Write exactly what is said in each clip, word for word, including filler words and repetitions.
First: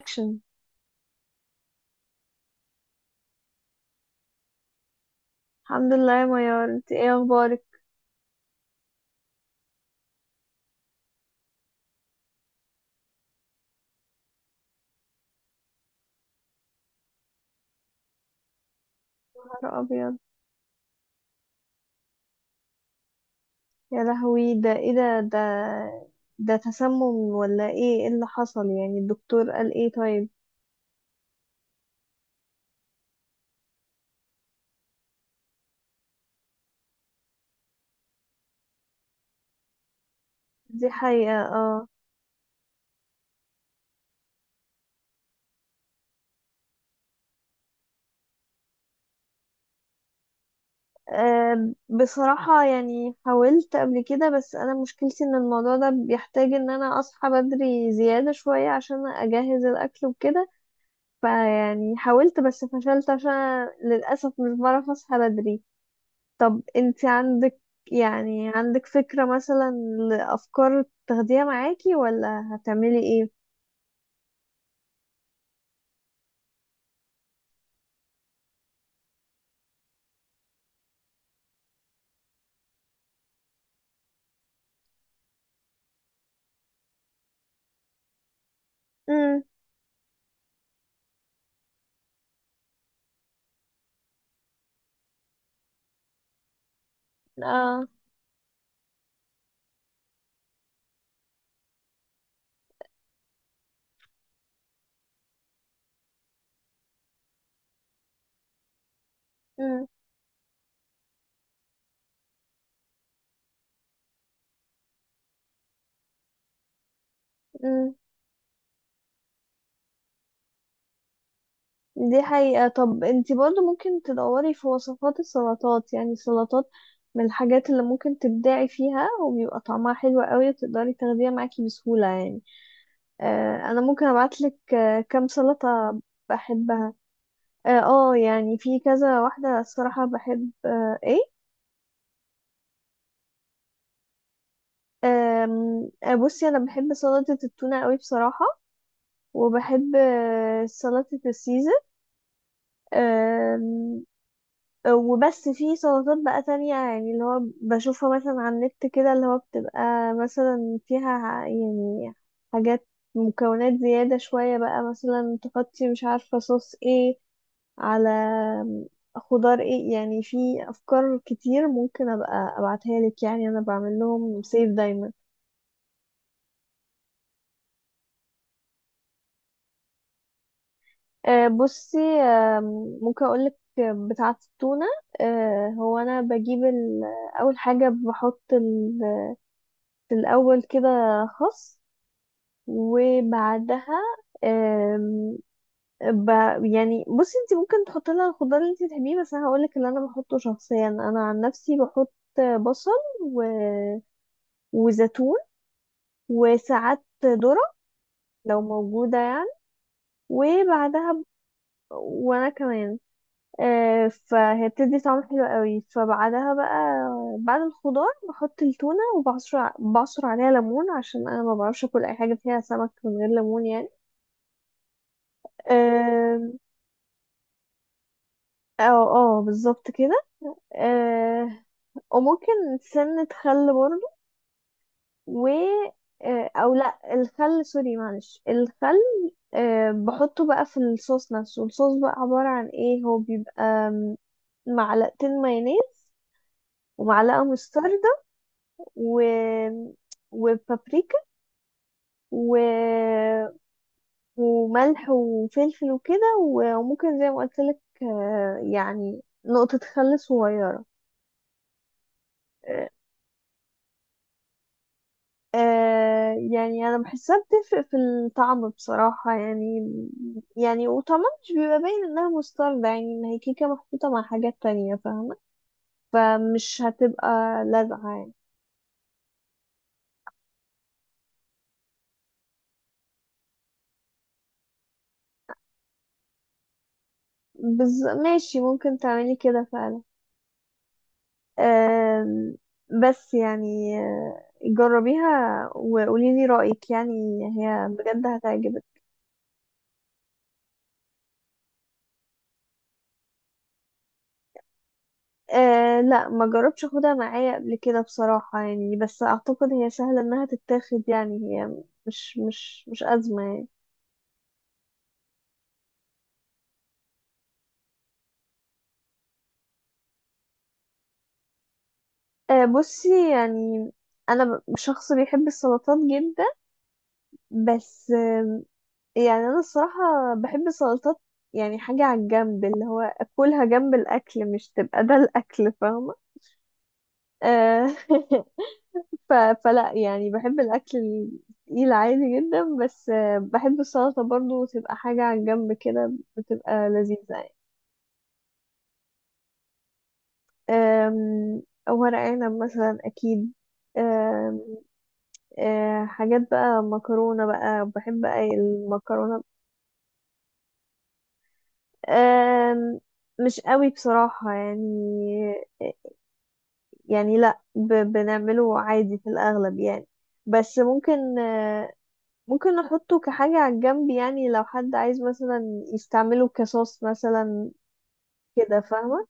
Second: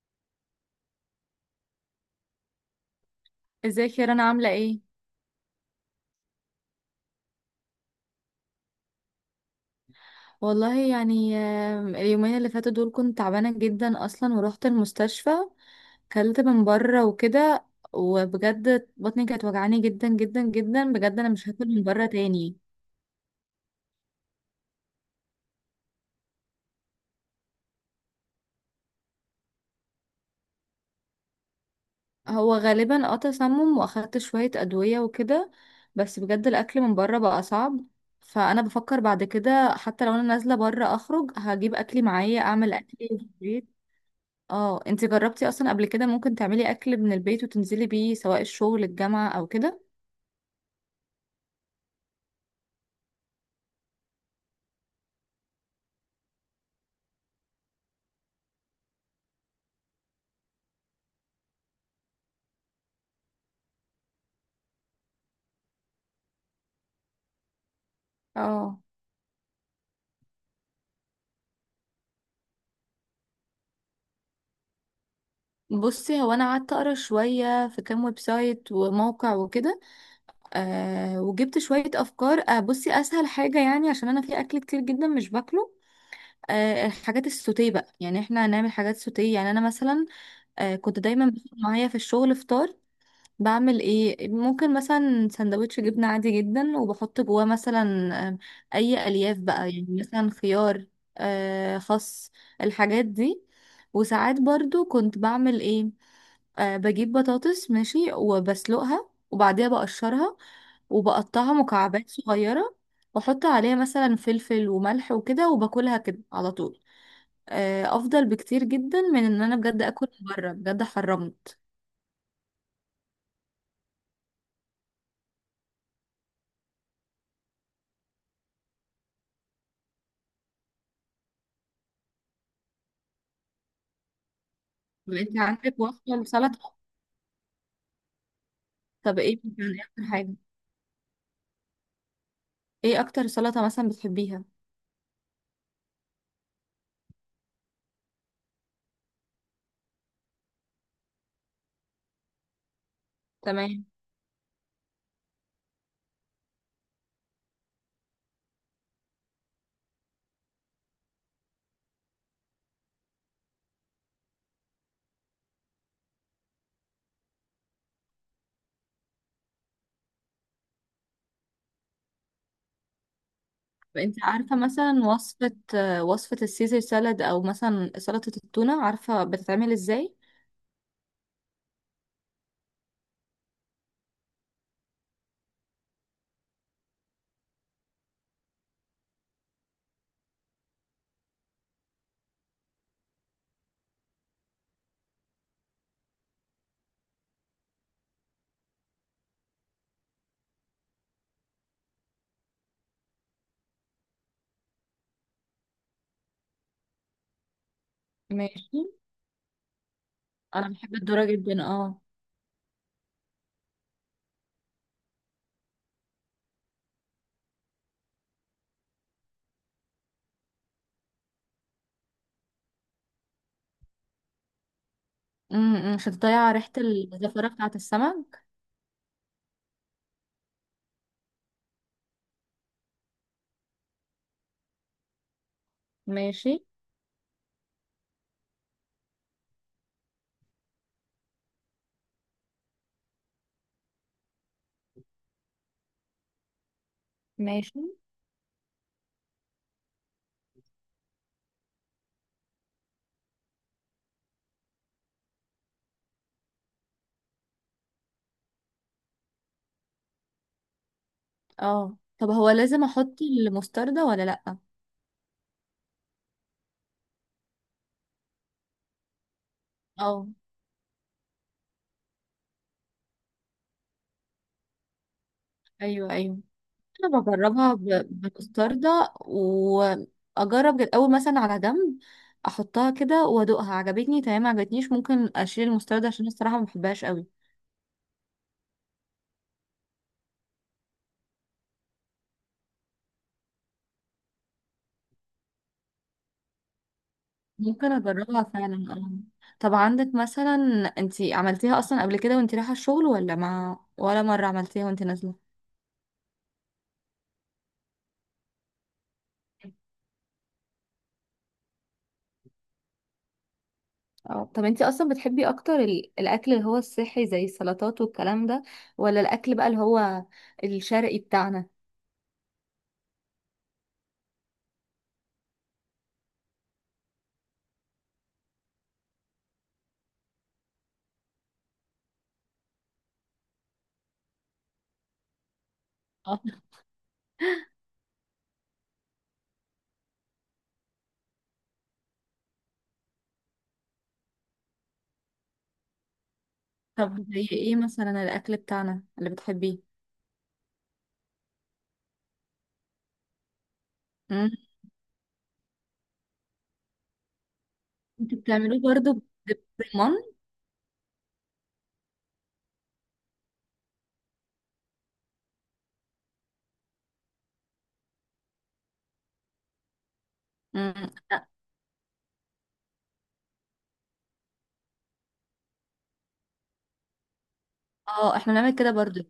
اكشن. ازيك يا رنا، عاملة ايه؟ الحمد لله يا ميار، انت ايه اخبارك؟ والله يعني، آم، اليومين اللي فاتوا دول كنت تعبانة جدا اصلا ورحت المستشفى. كلت من بره وكده، وبجد بطني كانت نهار وجعاني جدا ابيض. جدا جدا، بجد انا مش هاكل من بره تاني. يا لهوي، ده ايه؟ ده ده ده تسمم ولا ايه؟ ايه اللي حصل يعني؟ الدكتور قال ايه؟ طيب. هو غالبا اه تسمم، واخدت شوية ادوية وكده، بس بجد الاكل من بره بقى صعب. فانا بفكر بعد كده، حتى لو انا نازلة دي بره اخرج حقيقة، هجيب اه. اكلي معايا، اعمل اكلي في البيت. اه، انت جربتي اصلا قبل كده؟ ممكن تعملي اكل من البيت وتنزلي بيه سواء الشغل، الجامعة، او كده؟ آه، بصراحة يعني حاولت قبل كده، بس أنا مشكلتي إن الموضوع ده بيحتاج إن أنا أصحى بدري زيادة شوية عشان أجهز الأكل وكده. فيعني حاولت بس فشلت عشان للأسف مش بعرف أصحى بدري. طب انت عندك، يعني اه. عندك فكرة مثلا لأفكار تاخديها معاكي ولا هتعملي ايه؟ بصي هو انا قعدت اقرا شويه في كام ويب سايت وموقع وكده، أه وجبت شويه افكار. أه بصي، اسهل حاجه، يعني عشان انا في اكل كتير جدا مش باكله، أه الحاجات السوتيه بقى، يعني احنا هنعمل حاجات سوتيه، امم. يعني انا مثلا أه كنت دايما باخد معايا في الشغل فطار. بعمل ايه؟ ممكن مثلا سندوتش جبنة عادي جدا، وبحط جواه مثلا، اه. آم، اي الياف بقى، يعني مثلا خيار، آه، خس، الحاجات دي. وساعات برضو كنت بعمل ايه؟ آه، بجيب بطاطس ماشي، وبسلقها، وبعديها امم. بقشرها، وبقطعها مكعبات صغيرة، واحط عليها مثلا فلفل وملح وكده، وباكلها كده على طول. امم. آه، افضل بكتير جدا من ان انا بجد اكل من بره، بجد حرمت. دي حقيقة. طب انت برضو ممكن تدوري في وصفات السلطات، يعني السلطات من الحاجات اللي ممكن تبدعي فيها وبيبقى طعمها حلو قوي وتقدري تاخديها معاكي بسهولة يعني. آه انا ممكن ابعتلك، آه، كام انت عندك سلطة وصفة لسلطة؟ بحبها. اه، آه، يعني في طب كذا ايه واحدة يعني اكتر الصراحة حاجة، بحب، آه، ايه... ايه اكتر سلطة مثلا بتحبيها؟ أم، آه، بصي انا بحب سلطة التونة قوي بصراحة، وبحب، آه، سلطة السيزر. تمام. أم. وبس في سلطات بقى تانية، يعني اللي هو بشوفها مثلا على النت كده، اللي هو بتبقى مثلا فيها ع- يعني حاجات، مكونات زيادة شوية بقى، مثلا تحطي مش عارفة صوص ايه على خضار ايه، يعني في افكار كتير ممكن ابقى ابعتها لك، يعني انا بعمل طب انت لهم عارفة سيف مثلا دايما. وصفة، آه، وصفة السيزر سالاد، او مثلا سلطة التونة، عارفة بتتعمل ازاي؟ آه، بصي، آم، ممكن اقولك بتاعة التونة. آه، هو انا بجيب ال- اول حاجة بحط ال- في الاول كده خس، وبعدها، آم، ب... يعني بصي، انت ممكن تحطي لها الخضار اللي انت تحبيه، بس انا هقولك اللي انا بحطه شخصيا، انا عن نفسي بحط بصل و... وزيتون وساعات ذرة لو ماشي. موجودة يعني. انا بحب وبعدها ب... الذرة جدا، اه. وانا كمان، آه، فهي بتدي طعم حلو قوي. فبعدها بقى بعد الخضار بحط التونة، وبعصر ع- بعصر عليها ليمون عشان انا ما بعرفش اكل اي حاجة فيها سمك من غير ليمون يعني. أمم، أمم، عشان آم، تضيع ريحة الزفرة بتاعة السمك. اه، اه بالظبط كده. آه، وممكن سنة خل برضو، و... آه، ماشي. او لا الخل، سوري معلش، الخل، آه، بحطه بقى في الصوص نفسه. الصوص بقى عبارة عن ايه؟ هو بيبقى آم، معلقتين مايونيز، ومعلقة مستر، ماشي. و... وبابريكا، و... وملح وفلفل وكده و- وممكن زي ما قلت لك، آه، يعني نقطة خل صغيرة. اه، طب هو لازم آه، احط المستردة ولا لأ؟ آه، يعني أنا بحسها بتفرق في الطعم بصراحة يعني. اه، يعني وطعمها مش بيبقى باين إنها مستردة، يعني إن هي كيكة محطوطة مع حاجات تانية فاهمة. ايوه، ايوه. فمش انا هتبقى بجربها ب- لازعة يعني. بمستردة، واجرب الاول مثلا على جنب، احطها كده وادوقها، عجبتني تمام، ما عجبتنيش ممكن اشيل المستردة، عشان الصراحة ما بحبهاش قوي. بز... ماشي ممكن تعملي كده فعلا. آم، بس يعني، آه، جربيها وقولي لي رأيك يعني. هي ممكن بجد اجربها هتعجبك. فعلا آه. طب عندك مثلا، انتي عملتيها اصلا قبل كده وانتي رايحة الشغل، ولا ما ولا مرة عملتيها وانتي نازلة؟ أه لا، ما جربتش اخدها معايا قبل كده بصراحة يعني، بس اعتقد هي سهلة انها تتاخد يعني، هي مش مش مش أزمة يعني. اه، طب انتي اصلا بتحبي اكتر ال- الاكل اللي هو الصحي، زي السلطات والكلام ده، ولا الاكل بقى اللي هو الشرقي بتاعنا؟ أه بصي يعني، انا ب- شخص بيحب السلطات جدا. بس آم، يعني انا الصراحة بحب السلطات، يعني حاجة على الجنب، اللي هو اكلها جنب الاكل، مش تبقى ده الاكل فاهمة. اه. أه ف... فلا، يعني بحب الأكل التقيل عادي جدا، بس آه، بحب السلطة برضو تبقى حاجة على الجنب كده، بتبقى لذيذة طب زي يعني. ايه مثلا الاكل بتاعنا اللي بتحبيه؟ آم، ورق عنب مثلا أكيد. مم. آم، آه، حاجات بقى، مكرونة بقى بحب انتوا أي بتعملوه برضو ب- المكرونة. بالرمان؟ آم، مش قوي بصراحة يعني. يعني لا ب... بنعمله عادي في الأغلب يعني. بس مم. ممكن، لا. آه، ممكن نحطه كحاجة على الجنب يعني، لو حد عايز مثلا يستعمله كصوص مثلا اه، احنا بنعمل كده، كده برضو، فاهمة.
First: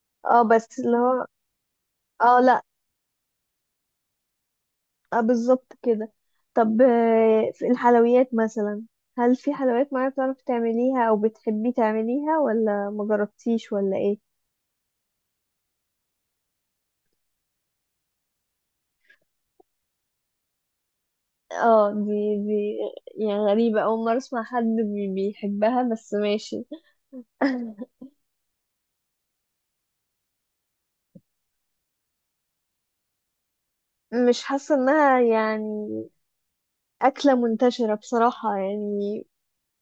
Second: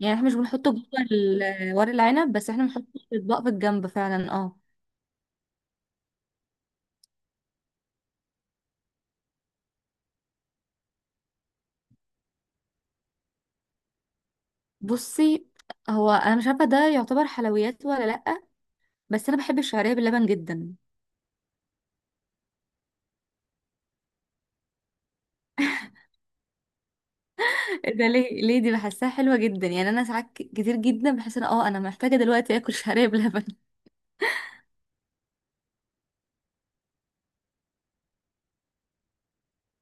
يعني احنا مش اه بنحطه بس جوه اللي هو... ال- ورق العنب، اه بس لا، احنا بنحطه في اطباق في الجنب فعلا، اه. آه بالظبط كده. طب، آه، في الحلويات مثلا، هل في حلويات معينة بتعرفي تعمليها او بتحبي تعمليها، ولا ما جربتيش، ولا ايه؟ بصي، هو انا مش عارفه ده يعتبر حلويات ولا لا، بس انا بحب الشعريه باللبن جدا. اه، دي دي يعني غريبة، اول مرة اسمع حد بي- بيحبها، بس ماشي إيه ده؟ ليه، ليه؟ دي بحسها حلوه جدا، يعني انا ساعات ك- كتير جدا بحس ان، اه انا محتاجه دلوقتي اكل شعريه بلبن. مش حاسة انها يعني أكلة منتشرة بصراحة يعني.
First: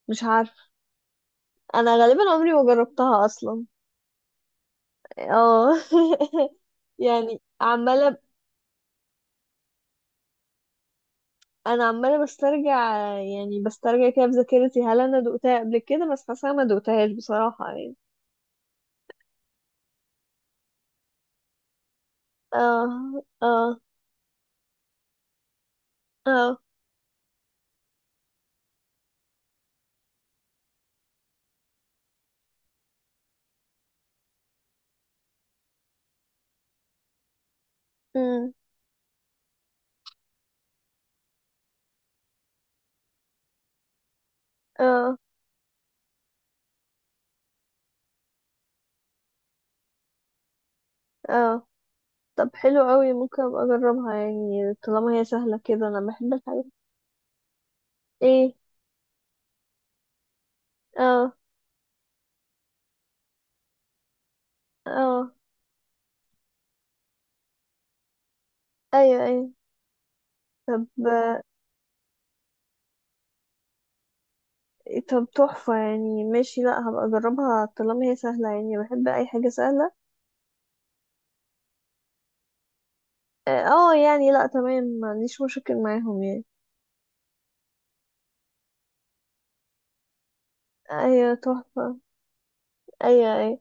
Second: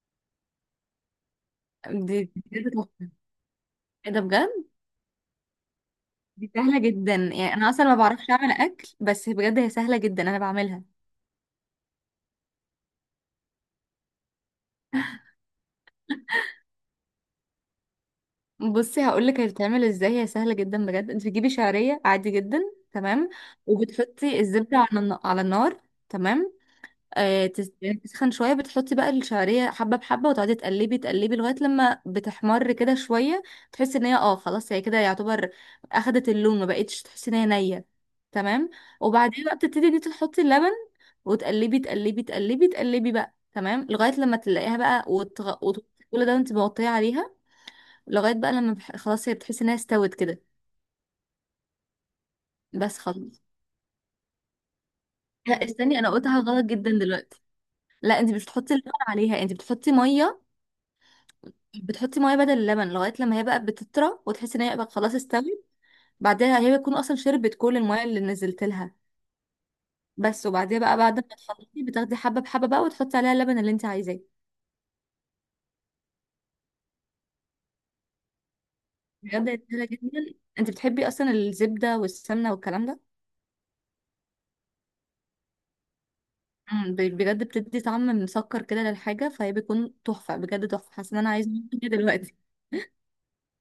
مش عارفة، انا غالبا دي عمري ما بجد تحفه. جربتها اصلا. ايه ده بجد. اه دي سهله جدا، يعني يعني انا اصلا ما عماله، بعرفش اعمل اكل، بس بجد هي سهله جدا، انا بعملها. انا عماله بسترجع يعني بسترجع كده في ذاكرتي، هل انا دقتها قبل كده؟ بس حاسه ما دقتهاش بصراحه يعني. بصي هقولك هي بتتعمل ازاي، هي سهله جدا بجد. انت بتجيبي شعريه عادي جدا. اه. تمام. اه. وبتحطي الزبده على الن- على النار. تمام. اه. آه تس- يعني تسخن شويه، بتحطي بقى الشعريه حبه بحبه، وتقعدي تقلبي تقلبي لغايه لما بتحمر كده شويه. تحسي ان هي، اه خلاص، هي كده يعتبر اخدت اللون، ما بقتش تحسي ان هي نيه. امم. تمام. وبعدين بقى بتبتدي ان انت تحطي اللبن، وتقلبي تقلبي تقلبي تقلبي بقى، تمام، لغايه لما تلاقيها بقى، اه. وتغ... وت... كل ده انت مغطيه عليها، لغايه بقى لما بح... خلاص، هي بتحس انها استوت كده. اه. طب حلو بس قوي، ممكن خلاص. ابقى اجربها يعني، طالما هي سهله لا، كده، استني، انا انا بحب قلتها الحاجات. غلط جدا دلوقتي. لا، انت مش ايه؟ بتحطي اللبن عليها، انت بتحطي ميه. اه. بتحطي ميه بدل اللبن لغايه لما هي بقى بتطرى، وتحسي ان هي بقى خلاص اه. استوت. بعدها هي بتكون اصلا شربت كل الميه اللي نزلت لها. ايوه، ايوه. بس. وبعديها طب بقى، بعد ما تحطي، بتاخدي حبه بحبه بقى، وتحطي عليها اللبن اللي انت عايزاه. طب تحفه، يعني ماشي، لا هبقى اجربها طالما هي سهله يعني، بحب اي حاجه بجد هي سهله سهله. جدا. انت بتحبي اصلا الزبده والسمنه والكلام ده؟ اه يعني لا تمام، ما عنديش مشاكل معاهم يعني. مم، ب- بجد بتدي طعم مسكر كده للحاجه، فهي بيكون تحفه، بجد تحفه. حاسه ان انا ايوه عايزه أعمل تحفة. كده دلوقتي. ايوه، ايوه.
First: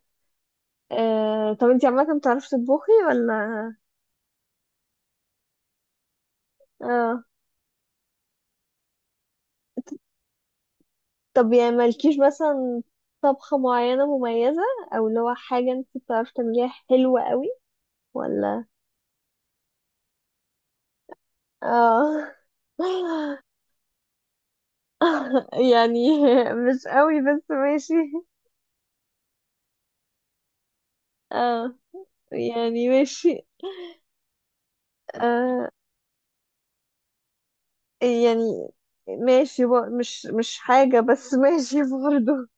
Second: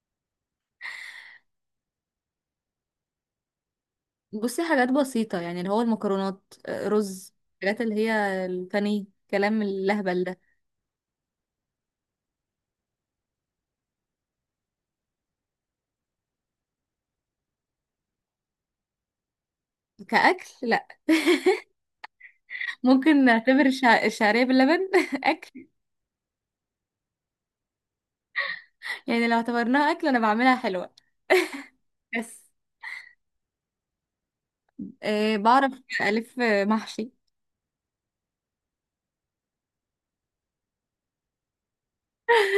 آه طب انتي عامة بتعرفي تطبخي، ولا؟ بصي، حاجات بسيطة، يعني اللي هو المكرونات، آه، اه. رز، الحاجات اللي هي الفني كلام اللهبل ده. طب يعني مالكيش مثلا طبخة معينة مميزة، او اللي هو حاجة انتي بتعرفي تعمليها حلوة قوي، ولا؟ كأكل لا. اه ممكن نعتبر الشع- الشعرية باللبن أكل. يعني مش قوي بس ماشي. يعني لو اعتبرناها أكل، أنا بعملها حلوة، اه. بس يعني ماشي. أه آه بعرف ألف محشي. يعني ماشي بق- مش مش حاجة، بس ماشي برضه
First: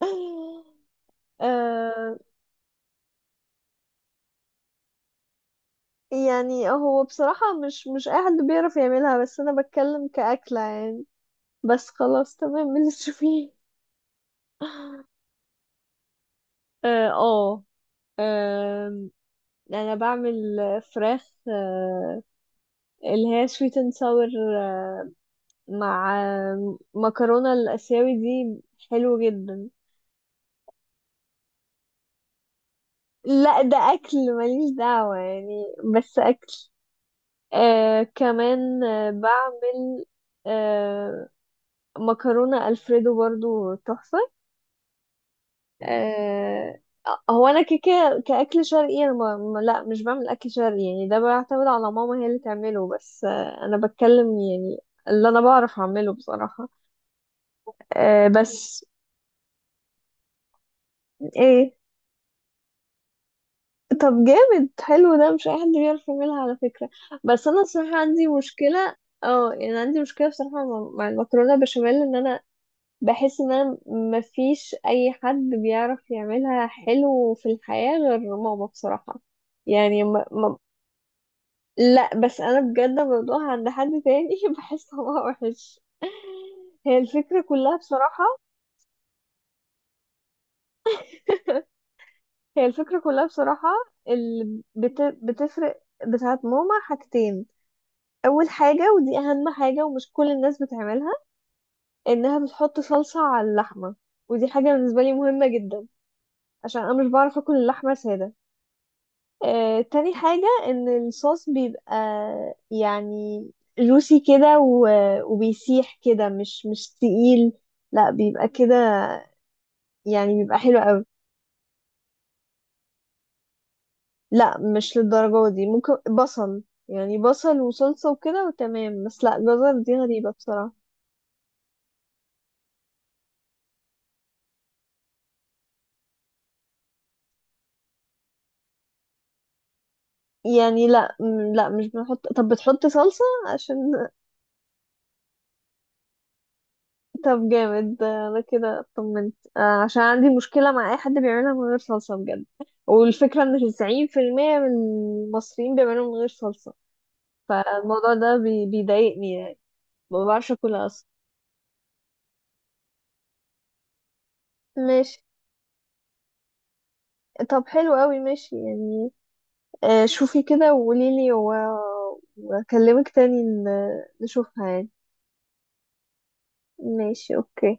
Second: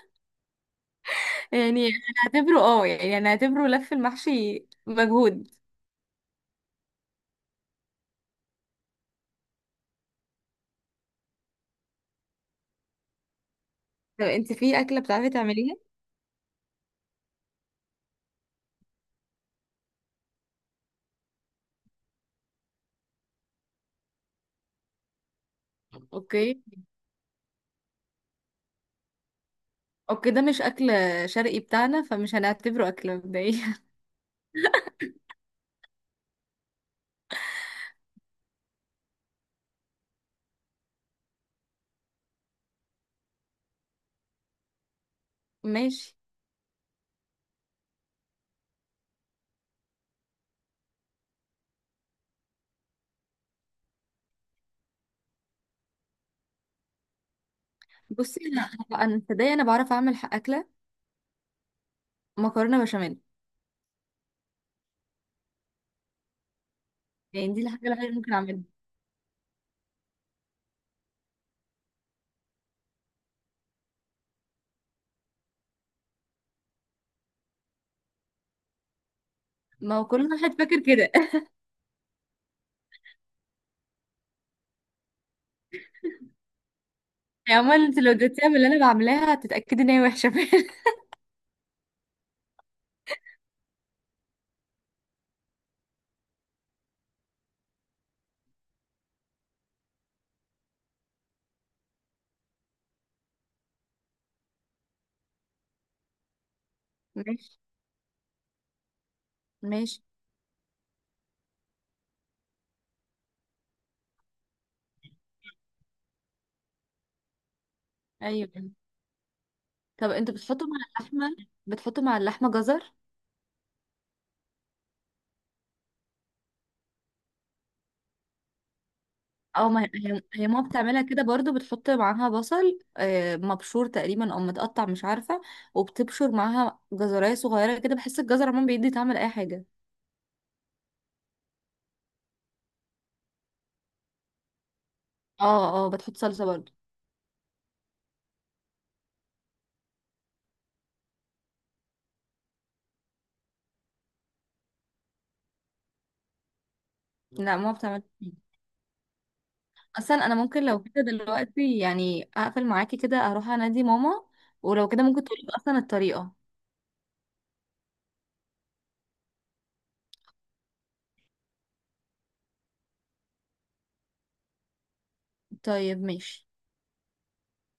يعني آه. هنعتبره، اه يعني هنعتبره لف المحشي مجهود. يعني هو بصراحة مش مش أي حد بيعرف يعملها، بس أنا بتكلم كأكلة يعني. بس خلاص تمام من اللي تشوفيه. طب انت في أكلة بتعرفي تعمليها؟ اه، آه، آم، أنا بعمل فراخ، آه، اللي هي sweet and sour، آه، مع، اوكي. آه، مكرونة الآسيوي دي. حلو جدا. اوكي، ده مش أكل شرقي بتاعنا، فمش هنعتبره أكلة لا مبدئيا. ده أكل، ماليش دعوة يعني. بس أكل. آه كمان آه بعمل، آه، مكرونة ألفريدو برضو تحفة. ماشي. آه هو أنا كيكة كأكل شرقي، أنا ما ما- لا مش بعمل أكل شرقي يعني، ده بيعتمد على ماما هي اللي تعمله، بس آه أنا بتكلم يعني اللي أنا بعرف أعمله بصراحة. آه بصي انا، بس. انا أنا- تصدقي انا بعرف اعمل ح- اكله إيه؟ مكرونه بشاميل. طب جامد حلو، ده مش أي حد بيعرف يعملها على فكرة. بس يعني أنا دي الحاجه الصراحة الوحيده اللي عندي ممكن اعملها. مشكلة. اه يعني عندي مشكلة بصراحة مع مع المكرونة بشاميل، إن أنا بحس ان انا مفيش اي حد بيعرف يعملها حلو في الحياة غير ماما بصراحة ما يعني هو كل ما واحد ما... فاكر كده. لا بس انا بجد الموضوع عند حد تاني بحس طعمها وحش. هي الفكرة يعني كلها عمال، انت لو بصراحة. اديتيها من اللي انا بعملها هتتاكدي ان هي وحشه فعلا. هي الفكرة كلها بصراحة، اللي بت... بتفرق بتاعت ماما حاجتين. أول حاجة، ودي أهم حاجة ومش كل الناس بتعملها، إنها بتحط صلصة على اللحمة، ودي حاجة بالنسبة لي مهمة جدا، عشان أنا مش بعرف أكل ماشي. اللحمة سادة. آه، ماشي. تاني حاجة ان الصوص بيبقى يعني جوسي كده، و- وبيسيح كده، مش مش تقيل، لا بيبقى ايوه. كده. طب يعني انتوا بيبقى بتحطوا مع حلو قوي. اللحمه، بتحطوا مع اللحمه جزر؟ لا مش للدرجة دي، ممكن بصل، يعني بصل وصلصة وكده وتمام، بس لا او جزر ما دي هي غريبة هي ماما بصراحة. بتعملها كده برضو، بتحط معاها بصل، آه، مبشور تقريبا او متقطع مش عارفه، وبتبشر معاها جزرايه صغيره كده، بحس الجزر عموما بيدي طعم لاي حاجه. يعني لا م- لا مش بنحط. طب بتحط صلصة عشان... اه، اه، بتحط صلصه برضو. طب جامد، ده انا كده اطمنت، آه، عشان عندي مشكلة مع اي حد بيعملها من غير صلصة بجد. والفكرة ان تسعين بالمية من المصريين بيعملوها من غير صلصة. لا، ماما بتعمل. فالموضوع ده بي... بيضايقني يعني، ما اصلا انا بعرفش ممكن لو اكلها كده اصلا. دلوقتي يعني اقفل معاكي كده، اروح انادي ماما، ولو كده ماشي. ممكن تقولي اصلا الطريقة. طب حلو قوي، ماشي يعني، آه، شوفي كده وقولي لي، و... واكلمك تاني، ن... نشوفها يعني. طيب، ماشي. ماشي، اوكي.